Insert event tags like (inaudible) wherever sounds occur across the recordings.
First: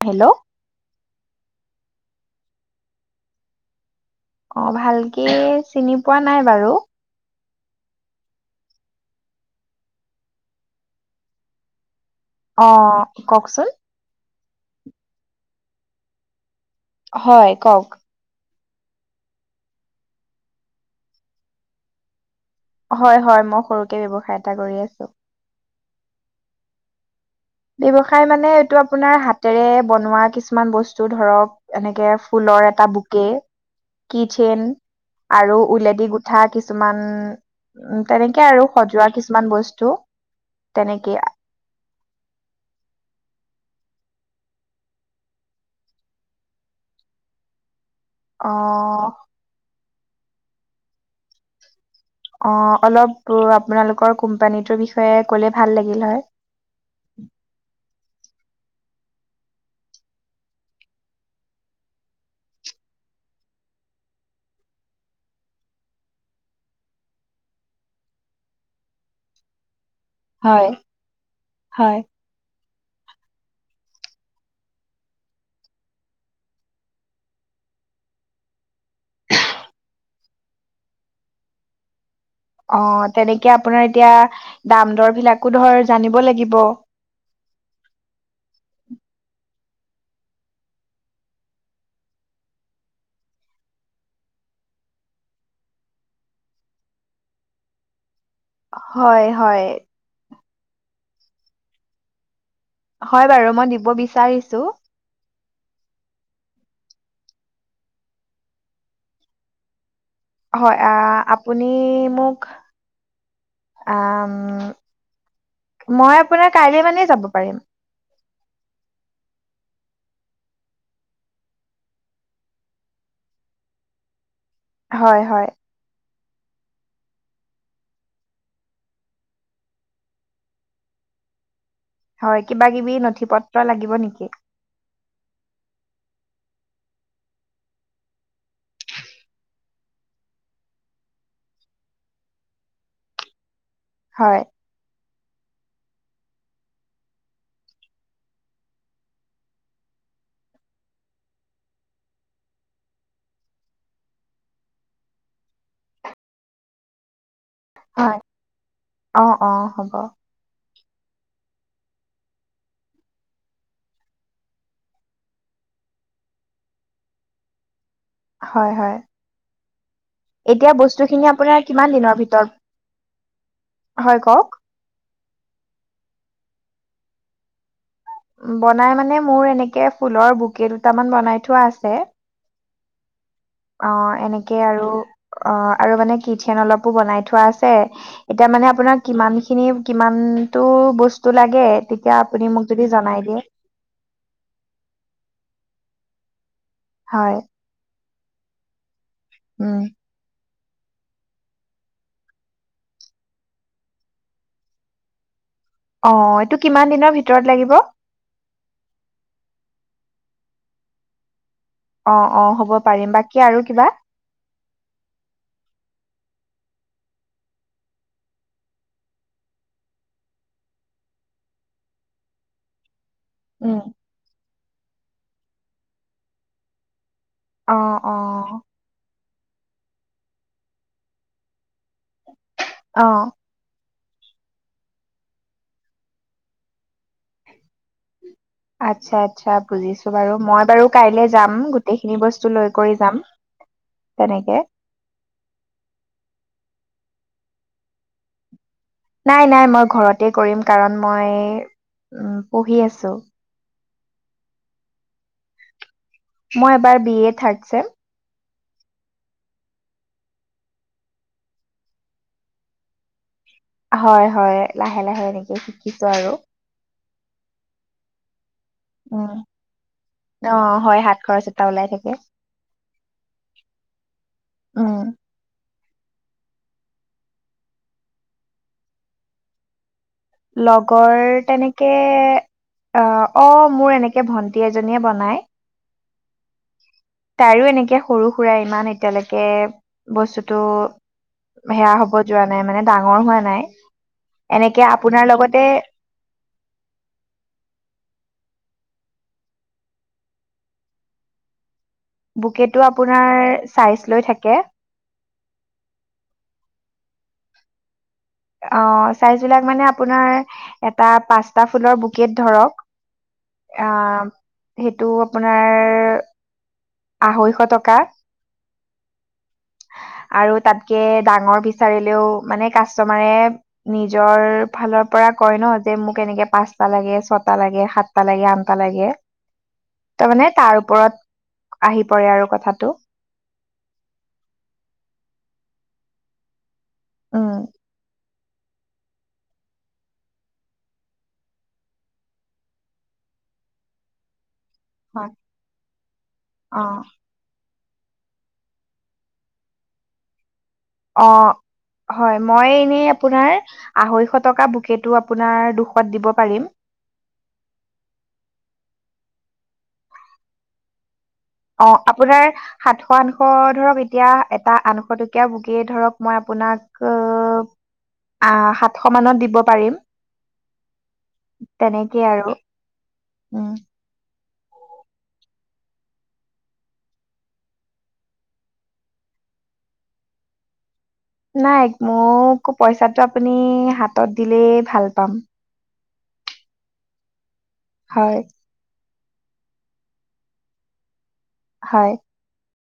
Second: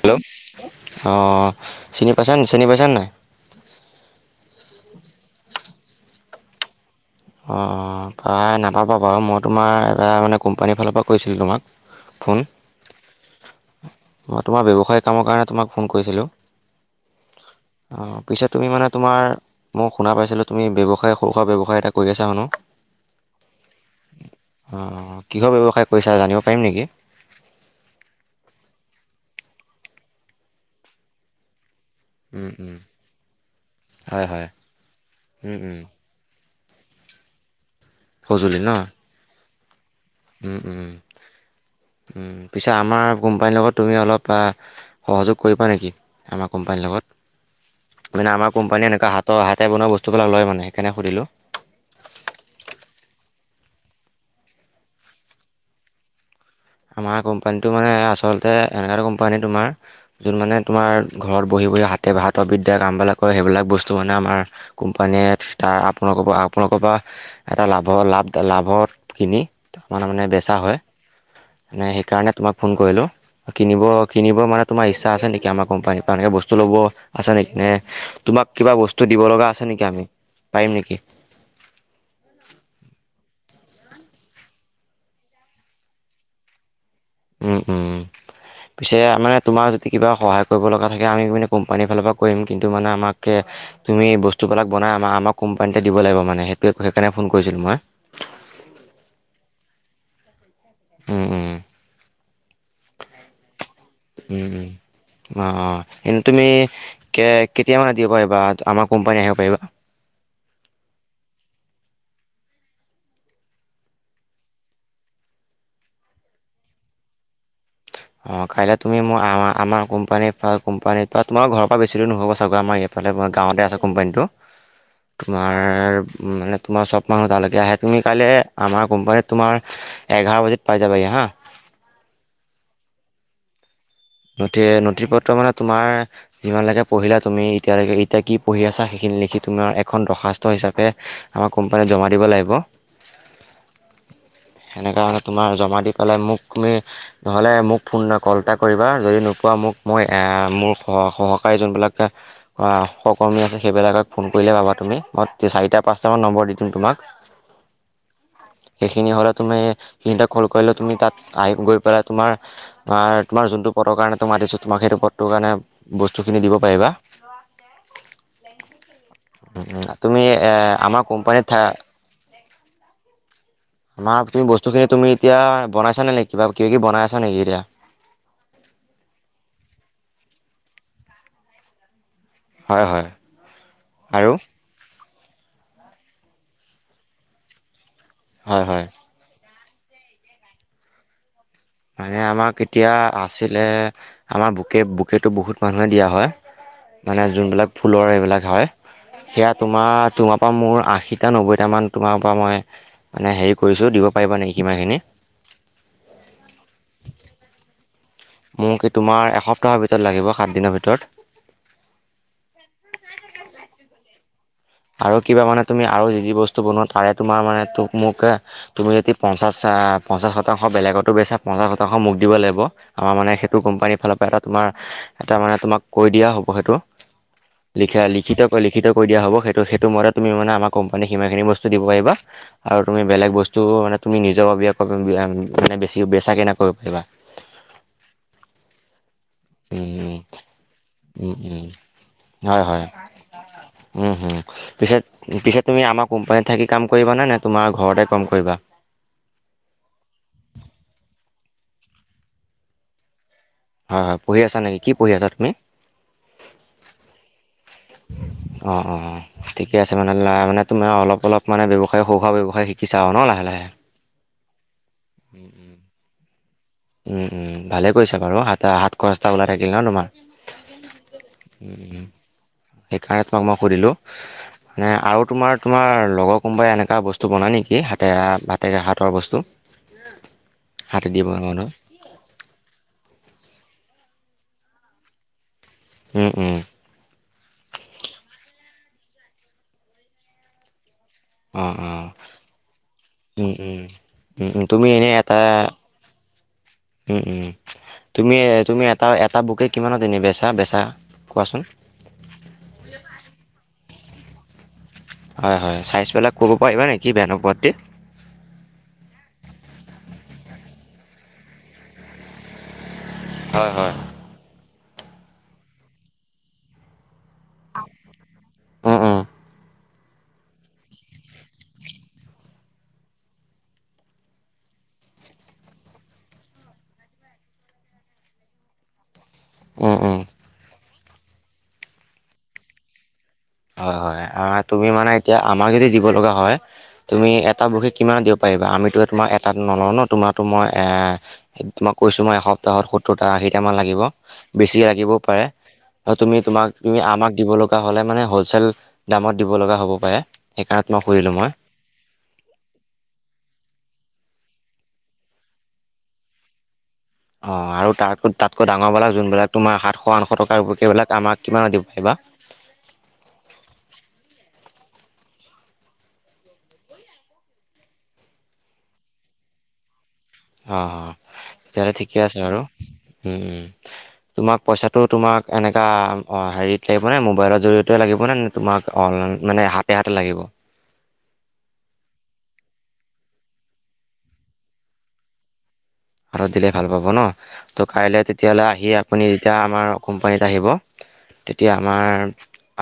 Hello অঁ চিনী পাইচণ্ চিনী পাইচান নাই অ ভালকে চিনি পোৱা নাই বাৰু অঁ পায় নাপাবা বাৰু মই তোমাৰ এবাৰ মানে কোম্পানীৰ ফালৰ পৰা কৈছিলোঁ তোমাক ফোন অ কওকচোন মই তোমাৰ ব্যৱসায়ী কামৰ কাৰণে তোমাক ফোন কৰিছিলোঁ হয় কওক অঁ পিছে তুমি মানে তোমাৰ মই শুনা পাইছিলোঁ তুমি ব্যৱসায় সৰু সুৰা ব্যৱসায় এটা কৰি আছা শুনো। হয় হয় মই সৰুকে ব্যৱস্থ অঁ কিহৰ ব্যৱসায় কৰিছা জানিব পাৰিম নেকি ব্যৱসায় মানে এইটো আপোনাৰ হাতেৰে বনোৱা কিছুমান বস্তু ধৰক এনেকে ফুলৰ এটা বুকে হয় হয় কিথন আৰু উলেদি গোঠা কিছুমান উম তেনেকে সঁজুলি আৰু ন সজোৱা কিছুমান বস্তু তেনেকেই পিছে আমাৰ কোম্পানীৰ লগত তুমি অলপ সহযোগ কৰিবা নেকি আমাৰ কোম্পানীৰ লগত? মানে অ আমাৰ কোম্পানীয়ে এনেকুৱা হাতৰ হাতে বনোৱা বস্তুবিলাক লয় মানে সেইকাৰণে সুধিলোঁ। অ অলপ আপোনালোকৰ কোম্পানীটোৰ বিষয়ে ক'লে ভাল লাগিল হয়। আমাৰ কোম্পানীটো মানে আচল তাতে এনেকুৱা এ কোম্পানী তোমাৰ যোন মানে তোমাৰ ঘৰত বহি বহি হাতে বা ভাত অবিদ্যা কামবিলাক কৰে সেই সেইবিলাক বস্তু মানে আমাৰ কোম্পানীয়ে তাৰ আপোনালোকৰ পৰা আপোনালোকৰ পৰা এটা লাভৰ লাভদ লাভত কিনি তাৰ ত মানে বেচা হয় মানে হয় সেইকাৰণে ফোন কৰিলোঁ। কিনিব কিনিব মানে তোম ই্ছাছে নেক আমাৰ কোম্পানীৰ পৰা এনেকৈ বস্তু ল'ব আছে নেকি এ তোমাক কিবা বস্তু দিব লগা আছে নেকি আমি পাৰিম নেকি? অ তেনেকে আপোনাৰ এতিয়া দাম দৰ বিলাকো ধৰ জানিব লাগিব। উম উম উম পিছে মানে তোমাৰ যদি কিবা সহায় কৰিব লগা থাকে আমি মানে কোম্পানীৰ ফালৰ পৰা কৰিম কিন্তু মানে আমাক তুমি বস্তুবিলাক বনাই আমাৰ আমাক কোম্পানীতে দিব লাগিব মানে সেইটোৱে সেইকাৰণে ফোন কৰিছিলোঁ মই হয় হয় উঁ উঁ হয় বাৰু মই দিব উম বিচাৰিছো। উম অ অ এ তুমি কে কেতিয়া মানে দিব পাৰিবা আমাৰ কোম্পানী আহিব পাৰিবা হয় আপুনি মোক আম মই আপোনাৰ কাইলে মানেই যাব পাৰিম। অ কাইলৈ তুমি ম আমাৰ কোম্পানীৰ পৰা কোম্পানীত পৰা তোমাৰ ঘৰৰ পৰা বেছি দুৰ নহবগৈ আমাৰ ইয়াৰ ফালে তোমাৰ গাঁৱতে আছে কোম্পানীটো। হয় হয়। তোমাৰ মানে তোমাৰ চব মানুহ তালৈকে আহে তুমি কাইলৈ আমাৰ কোম্পানীত তোমাৰ এঘাৰ বজাত পাই যাবা হি হাঁ। (inaudible) হয় কিবা কিবি নথি পত্ৰ লাগিব। নেকি? নি নথি পত্ৰ মানে তোমাৰ যিমান লৈকে পঢ়িলা তুমি এতিয়ালৈকে এতিয়া কি পঢ়ি আছা সেইখিনি লিখি তুমাৰ এখন দৰ্খাস্ত হিচাপে আমাৰ কোম্পানীত জমা দিব লাগিব। হয়। হেনেকাহলে তোমাৰ জমা দি পেলাই মোক তুমি নহ'লে মোক ফোন কল এটা কৰিবা যদি নোপোৱা বা মোক মই মোৰ সহকাৰী যোনবিলাক। সহকৰ্মী আছে সেইবিলাকক ফোন কৰিলে পাবা তুমি মই চাৰিটা পাঁচটামান নম্বৰ দি দিম তোমাক। হয় সেইখিনি অ হ'লে অ তুমি হ'ব সিহঁতক কল কৰিলে তুমি তাত আহি গৈ পেলাই তোমাৰ। তোমাৰ যোনটো পথৰ কাৰণে তোমাৰ মাতিছো তোমাক সেইটো পথটোৰ কাৰণে বস্তুখিনি দিব পাৰিবা। (unintelligible) (inaudible) হয় হয় তুমি এতিয়া আমাৰ বস্তুখিনি কোম্পানী আপোনাৰ থা কিমান দিনৰ ভিতৰত হয় আমাৰ তুমি কওক। বস্তুখিনি তুমি এতিয়া বনাইছানে নে ক বা কিবা কিবি বনাই আছা নেকি এতিয়া। বনাই মানে মোৰ এনেকে ফুলৰ বোকে দুটামান বনাই থোৱা আছে। হয় হয়। অ আৰু? এনেকে আৰু অ আৰু মানে কিটচেন অলপো বনাই থোৱা আছে। এতিয়া হয় মানে হয় আপোনাৰ কিমান খিনি কিমানতো বস্তু লাগে তেতিয়া মানে আপুনি আমাক মোক যদি এতিয়া জনাই দিয়ে আছিলে আমাৰ বুকে বুকেটো বহুত মানুহে দিয়া হয়। মানে হয় যোনবিলাক ফুলৰ এইবিলাক হয় সেয়া উম তোমাৰ তোমাৰ মোৰ আশীটা নব্বৈটামান তোমাৰ পৰা মই মানে হেৰি কৰিছোঁ দিব পাৰিবা নে সিমানখিনি অ এইটো কিমান দিনৰ ভিতৰত লাগিব। মোক এই তোমাৰ এসপ্তাহৰ ভিতৰত লাগিব সাত দিনৰ ভিতৰত। অ অ হ'ব পাৰিম বাকী আৰু কিবা। আৰু কিবা মানে তুমি আৰু যি যি বস্তু বনোৱা তাৰে তমাৰ মে মোক তুমি যদি পঞ্চাছ (unintelligible) পঞ্চাছ শতাংশ বেলেগতো বেচা পঞ্চাছ শতাংশ মোকো দিব লাগিব। আমাৰ মানে সেইটো উম কোম্পানীৰ ফালৰ পৰা এটা তোমাৰ এটা মানে তোমাক কৈ দিয়া হ'ব সেইটো অ লিখা অ লিখিত কৰি লিখিত কৰি দিয়া হব সেইটো মতে তুমি মানে আমাৰ কোম্পানী সিমানখিনি বস্তু বস্তু দিব পাৰিবা আৰু অ তুমি বেলেগ বস্তু মানে তুমি নিজৰ মানে বেছি বেচাকৈ নকৰি পাৰিবা আচ্ছা। আচ্ছা বুজিছো বাৰু মই বাৰু কাইলে যাম গোটেইখিনি বস্তু লৈ কৰি যাম। উম হম তেনেকে পিছেত পিছেত তুমি আমাৰ কোম্পানীত থাকি কাম কৰিবানে নে তোমাৰ ঘৰতে কম কৰিবা নাই নাই মই ঘৰতে কৰিম কাৰণ মই উম পঢ়ি আছো। হয় হয় পঢ়ি আছা নেকি কি পঢ়ি আছা তুমি মই এবাৰ বি এ থাট ছেম (unintelligible) অঁ অঁ অঁ ঠিকে আছে মানে মানে তম অলপ অলপ মানে ব্যৱসায় সৰুখোৱা ব্যৱসায় শিকিছা আৰু ন লাহে লাহে। হয় হয় লাহে লাহে উম এনেকে উম। শিকিছো আৰু উম উম ভালে কৰিছা বাৰু সাত সাত খৰচটো উম ওলাই থাকিল ন তোমাৰ। অ হয় হাত খৰচ এটা ওলাই থাকে সেইকাৰণে তোমাক মই সুধিলোঁ মানে উম আৰু তোমাৰ তোমাৰ লগৰ কোনোবাই এনেকুৱা বস্তু বনায় নেকি হাতে ভাতেক হাতৰ বস্তু। লগৰ হাতেদি বনোৱা মানুহ তেনেকে অ অ মোৰ এনেকে ভন্টি এজনীয়ে বনাই। উ উ তাইও এনেকে সৰু সুৰা ইমান এতিয়ালৈকে বস্তুতটো অঁ সেয়া অঁ হ'ব যোৱা নাই মানে ডাঙৰ হোৱা উম নাই। উম। উম উম তুমি এনেকে এনেই আপোনাৰ এটা লগতে উম উম তুমিয়েই তুমিয়েই। তাৰ এটা বুকে কিমানত এনে বেচা বেচা কোৱাচোন? বুকেটো আপোনাৰ চাইজ লৈ থাকে। হয় হয় চাইজবেলাক ক'ব পাৰিবা নেকি বেয়া নোপোৱা যদি। অঁ চাইজবিলাক মানে আপোনাৰ এটা পাঁচটা ফুলৰ বুকেট ধৰক। হয় হয়। আহ। সেইটো আপোনাৰ আঢ়ৈশ টকা। উম উম আৰু তাতকে ডাঙৰ বিচাৰিলেও মানে কা চমাৰে নিজৰ ফালৰ পৰা কয় ন যে মোক এনেকে পাঁচটা লাগে ছটা লাগে। হাতটা লাগে আনটা লাগে। উম উম তাৰমানে তাৰ ওপৰত আহি পৰে আৰু কথাটো। হয় হয় তুমি মানে এতিয়া আমাক যদি দিব লগা হয় তুমি এটা উম বশী কিমান দ পাৰিবা আমিতো তোমাৰ এটা নলওঁ ন তোমাৰো মই এ মই কৈছো মই এসপ্তাহত সত্তৰটা। চাৰিটামান লাগিব। বেছি লাগিবও হয় পাৰে তুমি তোমাক অ তুমি আমাক দিব লগা হ'লে মানে সল চেল দামত দিব লগা হ'ব পাৰে। সেইকাৰণে তোমাক অ সুধিলোঁ মই। হয় মই এনেই আপোনাৰ আঢ়ৈশত। টকা বুকেটো আপোনাৰ দুশত দিব পাৰিম। অ আৰু তাতো তাতকৈ ডাঙৰবিলাক যোন বিলাক তোমাৰ সাতশ আঠশ টকাৰকবিলাক আমাক কিমানত দিব অ পাৰিবা? আপোনাৰ সাতশ আঠশ ধৰক এ এতিয়া এটা আনশ টকীয়া বকে ধৰক মই আপোনাক আহ সাতশ মানত দিব পাৰিম। অ অ তেতিয়াহ'লে ঠিকে তেনেকেই আছে আৰু বাৰু উম উম। তোমাক পইচাটো তোমাক এনেকুৱা হেৰিত লাগিবনে মোবাইলৰ জৰিয়তে লাগিবনে নে? তোমাক অনলাইন। মানে হাতে হাতে লাগিব। নাই মোকো পইচাটো আপুনি হাতত দিলেই ভাল পাম। আৰু দিলে ভাল পাব ন ত' কাইলৈ হয় তেতিয়াহ'লে আহি। আপুনি যেতিয়া আমাৰ কোম্পানীত আহিব তেতিয়া আমাৰ হয়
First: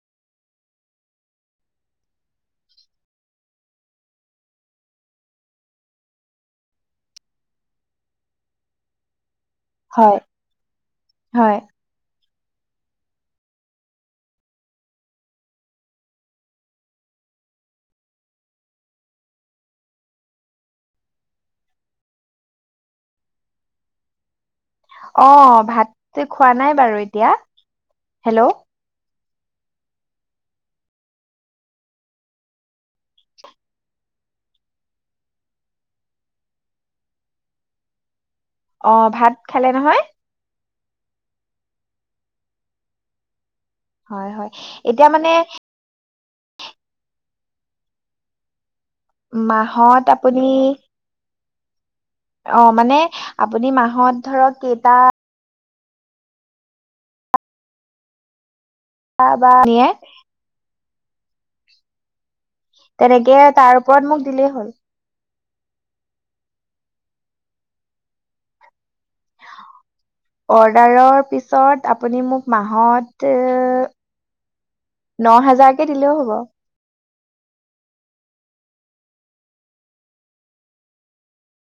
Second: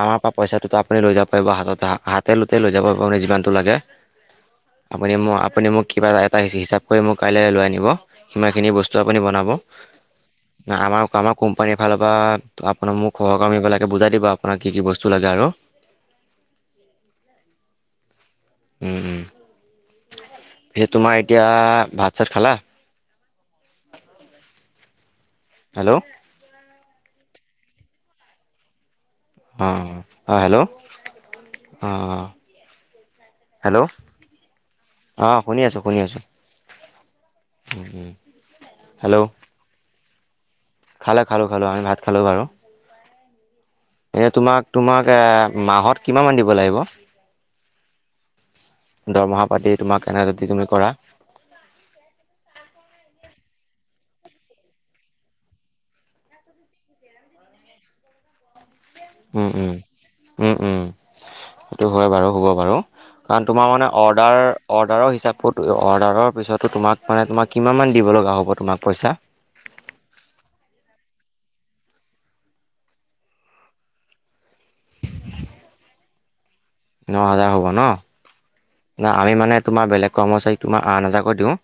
আমাৰ পৰা পইচাটোতো আপুনি লৈ যাব পাৰিব হাততে হা হাতে লুতেই লৈ যাব পাৰিব আপুনি যিমানটো লাগে। আপুনি মোক আপুনি মোক কিবা এটা হিচাপ কৰি মোক কাইলৈ লৈ আনিব। সিমানখিনি বস্তু আপুনি বনাব হয় আমাৰ আমাৰ হয় কোম্পানীৰ ফালৰ পৰা। তো আপোনাক মোক সহকৰ্মীবিলাকে বুজাই দিব আপোনাক কি কি বস্তু লাগে? আৰু (inaudible) উম উম। পিছে তোমাৰ এতিয়া ভাত চাত খালা অ হেল্ল' ভাত খোৱা নাই বাৰু এতিয়া। হেল্ল' অ অ হেল্ল' অ অ হেল্ল' অঁ শুনি আছোঁ শুনি আছোঁ। উম উম। অ ভাত খালে নহয়? খালে খালোঁ খালোঁ আমি ভাত খালোঁ বাৰু এ হয় হয় তোমাক তোমাক এতিয়া মানে এ মাহত। কিমানমান দিব লাগিব। দৰমহা পাতি তোমাক মাহত এনে যদি আপুনি তুমি কৰা অ মানে আপুনি মাহত ধৰক কেইটা উম বা উম নিয়ে উম উম সেইটো হয় বাৰু হ'ব। বাৰু তেনেকে কাৰণ তোমাৰ তাৰ মানে ওপৰত মোক অৰ্ডাৰ দিলেই হ'ল অৰ্ডাৰৰ হিচাপত অৰ্ডাৰৰ পিছতো তোমাক মানে তোমাক কিমানমান দিব লগা হ'ব তোমাক পইচা? অৰ্ডাৰৰ পিছত আপুনি মোক মাহত ন হেজাৰকৈ দিলেও হ'ব ন হাজাৰ হ'ব ন ন আমি মানে তোমাৰ বেলেগ কৰ্মচাৰীক তোমাৰ আন হাজাকৈ দিওঁ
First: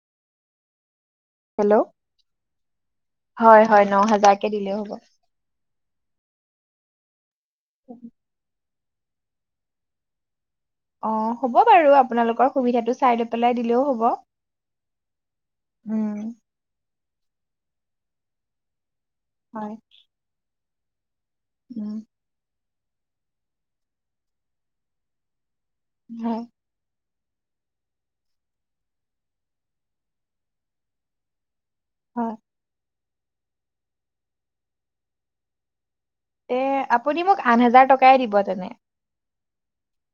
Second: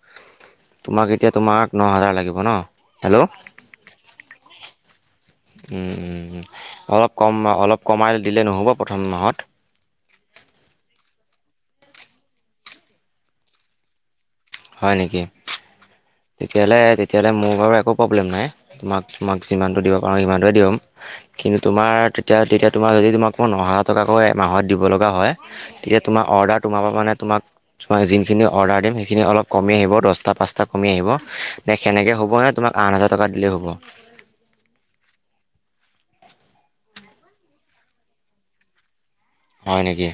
তোমাক এতিয়া তোমাক হেল্ল' ন হাজাৰ লাগিব ন হেল্ল' হয় হয় ন হাজাৰকে দিলেও হ'ব অলপ কম অলপ কমাই দিলে নহ'ব প্ৰথম মাহত অ হ'ব বাৰু আপোনালোকৰ সুবিধাটো চাই লৈ পেলাই দিলেও হ'ব হয় নেকি উম। তেতিয়াহ'লে তেতিয়াহ'লে মোৰ বাৰু একো প্ৰব্লেম নাই তোমাক হয় তোমাকটো দিব পাৰু সিমানটোৱেই দি'ম কিন্তু উম তোমাৰ তেতিয়া তেতিয়া তোমাৰ যদি তোমাক নহেজাৰ টকাকৈ এ মাহত দিব লগা হয়। তেতিয়া তোমাৰ হয় অৰ্ডাৰ তোমাৰ পৰা মানে তোমাক তোমাক যোনখিনি অৰ্ডাৰ দিম সেইখিনি অলপ কমি আহিব দহটা পাঁচটা কমি আহিব নে সেনেকৈ হয় হ'ব ন তোমাক আঠ হাজাৰ টকা দিলেই হ'ব। এ আপুনি মোক আঠ হাজাৰ টকাই দিব তেনে হয় নেকি,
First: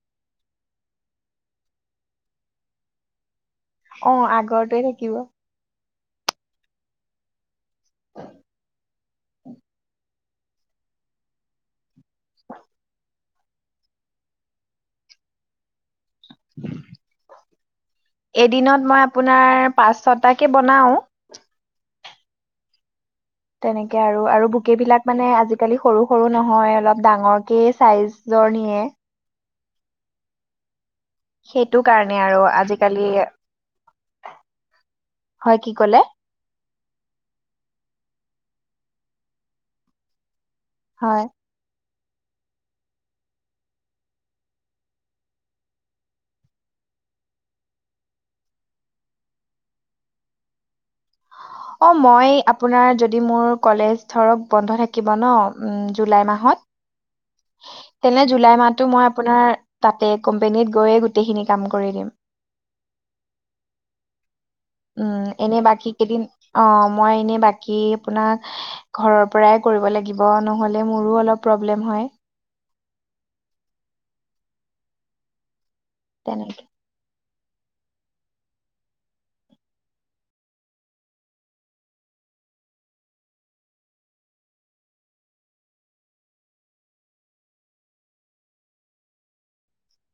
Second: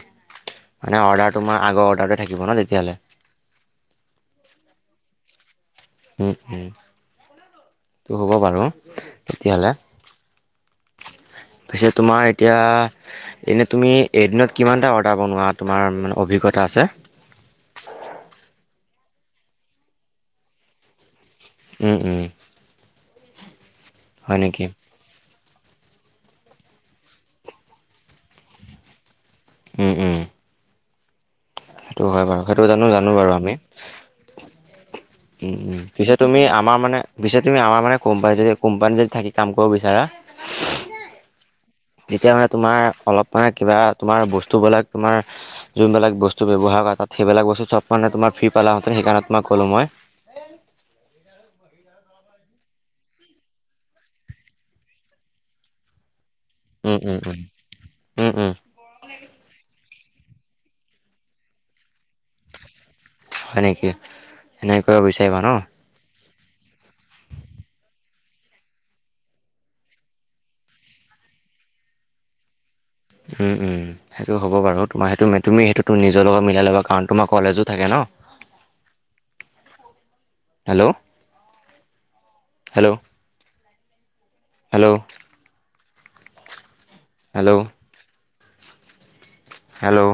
মানে অৰ্ডাৰটো তোমাৰ আগৰ অৰ্ডাৰটো থাকিব ন তেতিয়াহ'লে অ আগৰটোৱে থাকিব। উম উম, হ'ব বাৰু তেতিয়াহ'লে তাৰপিছত তোমাৰ এতিয়া এনে তুমি এদিনত কিমান এটা অৰ্ডাৰ বনোৱা তোমাৰ মানে অভিজ্ঞতা আছে? এদিনত মই আপোনাৰ পাঁচ ছটাকে বনাও। উম উম তেনেকে হয় আৰু নেকি? বুকে বিলাক মানে আজি আজিকালি সৰু সৰু নহয় অলপ ডাঙৰকে চাইজৰ নিয়ে। উম উম। সেইটো কাৰণে হয় আৰু বাৰু সেইটো জানো আজিকালি জানো বাৰু আমি উম হয় কি উম ক'লে পিছে তুমি আমাৰ মানে পিছে তুমি আমাৰ মানে কোম্পানী যদি কোম্পানী যদি থাকি কাম কৰিব বিচাৰা হয় তেতিয়া মানে তোমাৰ অলপ মানে কিবা তোমাৰ বস্তুবিলাক তোমাৰ যোনবিলাক বস্তু ব্যৱহাৰ সেইবিলাক বস্তু চব মানে তোমাৰ ফ্ৰী পালাহঁতে সেইকাৰণে তোমাক কলো মই অ মই আপোনাৰ যদি মোৰ কলেজ ধৰক বন্ধ থাকিব ন জুলাই মাহত উম উম উম তেনে উম উম জুলাই মাহতটো মই আপোনাৰ তাত কোম্পেনীত গৈয়ে গোটেইখিনি কাম কৰি দিম হয় নেকি সেনেকৈ উম বিচাৰিবা ন? এনে বাকী কেইদিন অৱ মই এনে বাকী আপোনাক ঘৰৰ পৰাই কৰিব লাগিব নহ'লে মোৰো অলপ প্ৰব্লেম হয়। উম উম সেইটো হ'ব বাৰু তোমাৰ সেইটো তুমি সেইটো নিজৰ লগত তেনেকে মিলাই ল'বা কাৰণ তোমাক কলেজো থাকে ন hello, hello hello hello hello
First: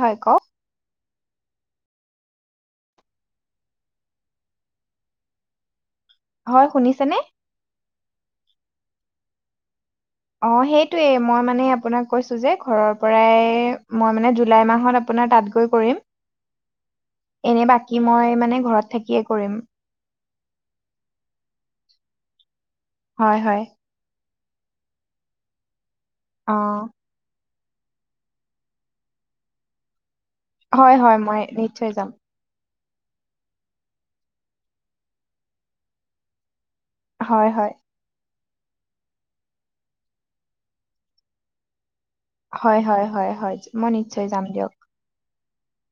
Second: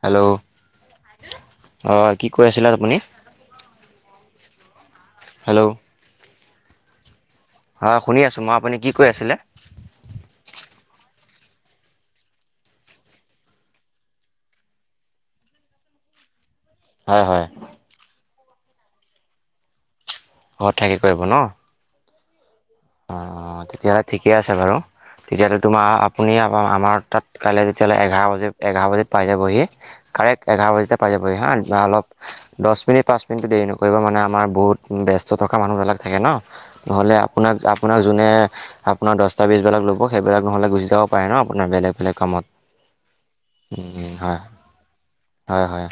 হয় হেল্ল' কওক। অ কি কৈ আছিলা আপুনি? হেল্ল' হয় শুনিছে নে? হয় শুনি আছোঁ মই আপুনি কি কৈ আছিলে! অ সেইটোয়ে মই মানে আপোনাক কৈছো যে ঘৰৰ পৰাই মই মানে জুলাই মাহত আপ আপোনাৰ তাত গৈ কৰিম। উ (unintelligible) এনে বাকী মই মানে ঘৰত থাকিয়ে কৰিম ঘৰত থাকে কৰিব ন অ হয় হয় তেতিয়াহলে ঠিক ঠিকে আছে বাৰু তেতিয়াহ'লে তোমাৰ আপুনি অ আমাৰ তাত কাইলৈ তেতিয়াহ'লে এঘাৰ বজাত এঘাৰ বজাত পাই যায় বহি কাৰেক্ট এঘাৰ হয় বজিতে পাই হয় যাব মই হা নিশ্চয় যাম অলপ দহ আপুনি পাঁচ মিনিটটো দেৰি নকৰিব মানে আমাৰ বহুত ব্যস্ত থকা মানুহবিলাক থাকে ন নহ'লে হয় আপোনাক হয় আপোনাক যোনে আপোনাৰ দহটা বিছবিলাক ল'ব সেইবিলাক নহ'লে গুচি যাব পাৰে ন আপোনাৰ বেলেগ বেলেগ কামত হয় হয় হয় হয় মই নিশ্চয় হয় যাম দিয়ক হয় হয়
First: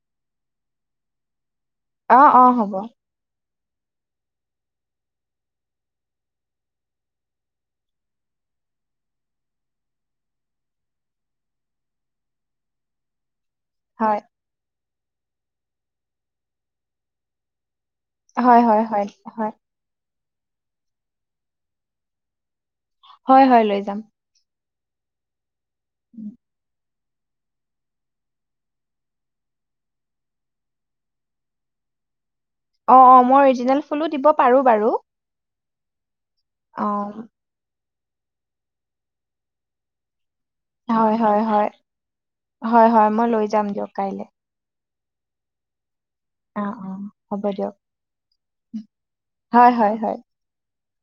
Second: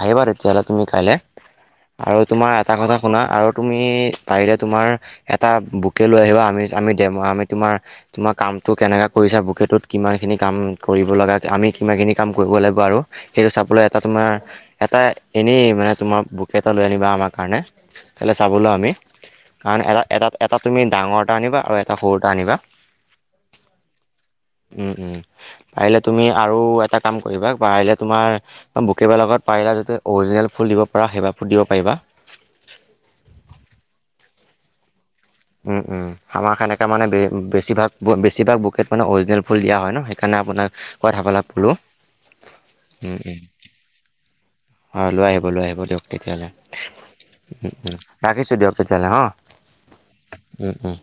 আহিবা তেতিয়াহ'লে তুমি কাইলৈ অ আৰু অ তোমাৰ হ'ব এটা কথা শুনা আৰু তুমি পাৰিলে তোমাৰ এটা বু বুকে লৈ আহিবা আমি আমি দে আমি তোমাৰ তোমাৰ কামটো কেনেকৈ কৰিছা বুকেটোত কিমানখিনি কাম কৰি কৰিব লগা আমি কিমাখিনি কাম কৰিব লাগিব আৰু সেইটো চাবলৈ এটা হয় তোমাৰ এটা এনেই মানে তোমাৰ বুকে এটা লৈ আনিবা আমাৰ কাৰণে কালৈ হয় চাবলৈ হয় আমি হয় হয় কাৰণ এ এটাত এটা তুমি ডাঙৰ এটা আনিবা আৰু এটা সৰু এটা আনিবা হয় হয় লৈ যাম। উম উম পাৰিলে তুমি আৰু এটা কাম কৰিবা পাৰিলে তোমাৰ বুকেবাৰ লগত পাৰিলা যাতে অৰিজিনেল ফুল দিব পৰা সেইবাৰ ফুল দিব পাৰিবা (unintelligible) অ অ মই অৰিজিনেল ফুলো দিব পাৰো বাৰু উম উম আমাৰ অ সনেকে মানে বেছিভাগ বেছিভাগ বুকেট মানে অৰিজিনেল ফুল দিয়া হয় ন সেইকাৰণে আপোনাক হয় হয় কথাবিলাক হয় কলো হয় হয় উম মই লৈ উম যাম দিয়ক কাইলৈ হয় লৈ আহিব লৈ আহিব দিয়ক তেতিয়াহ'লে অ অ হ'ব দিয়ক ৰাখিছোঁ দিয়ক তেতিয়াহ'লে হ হয় হয় হয় উম উম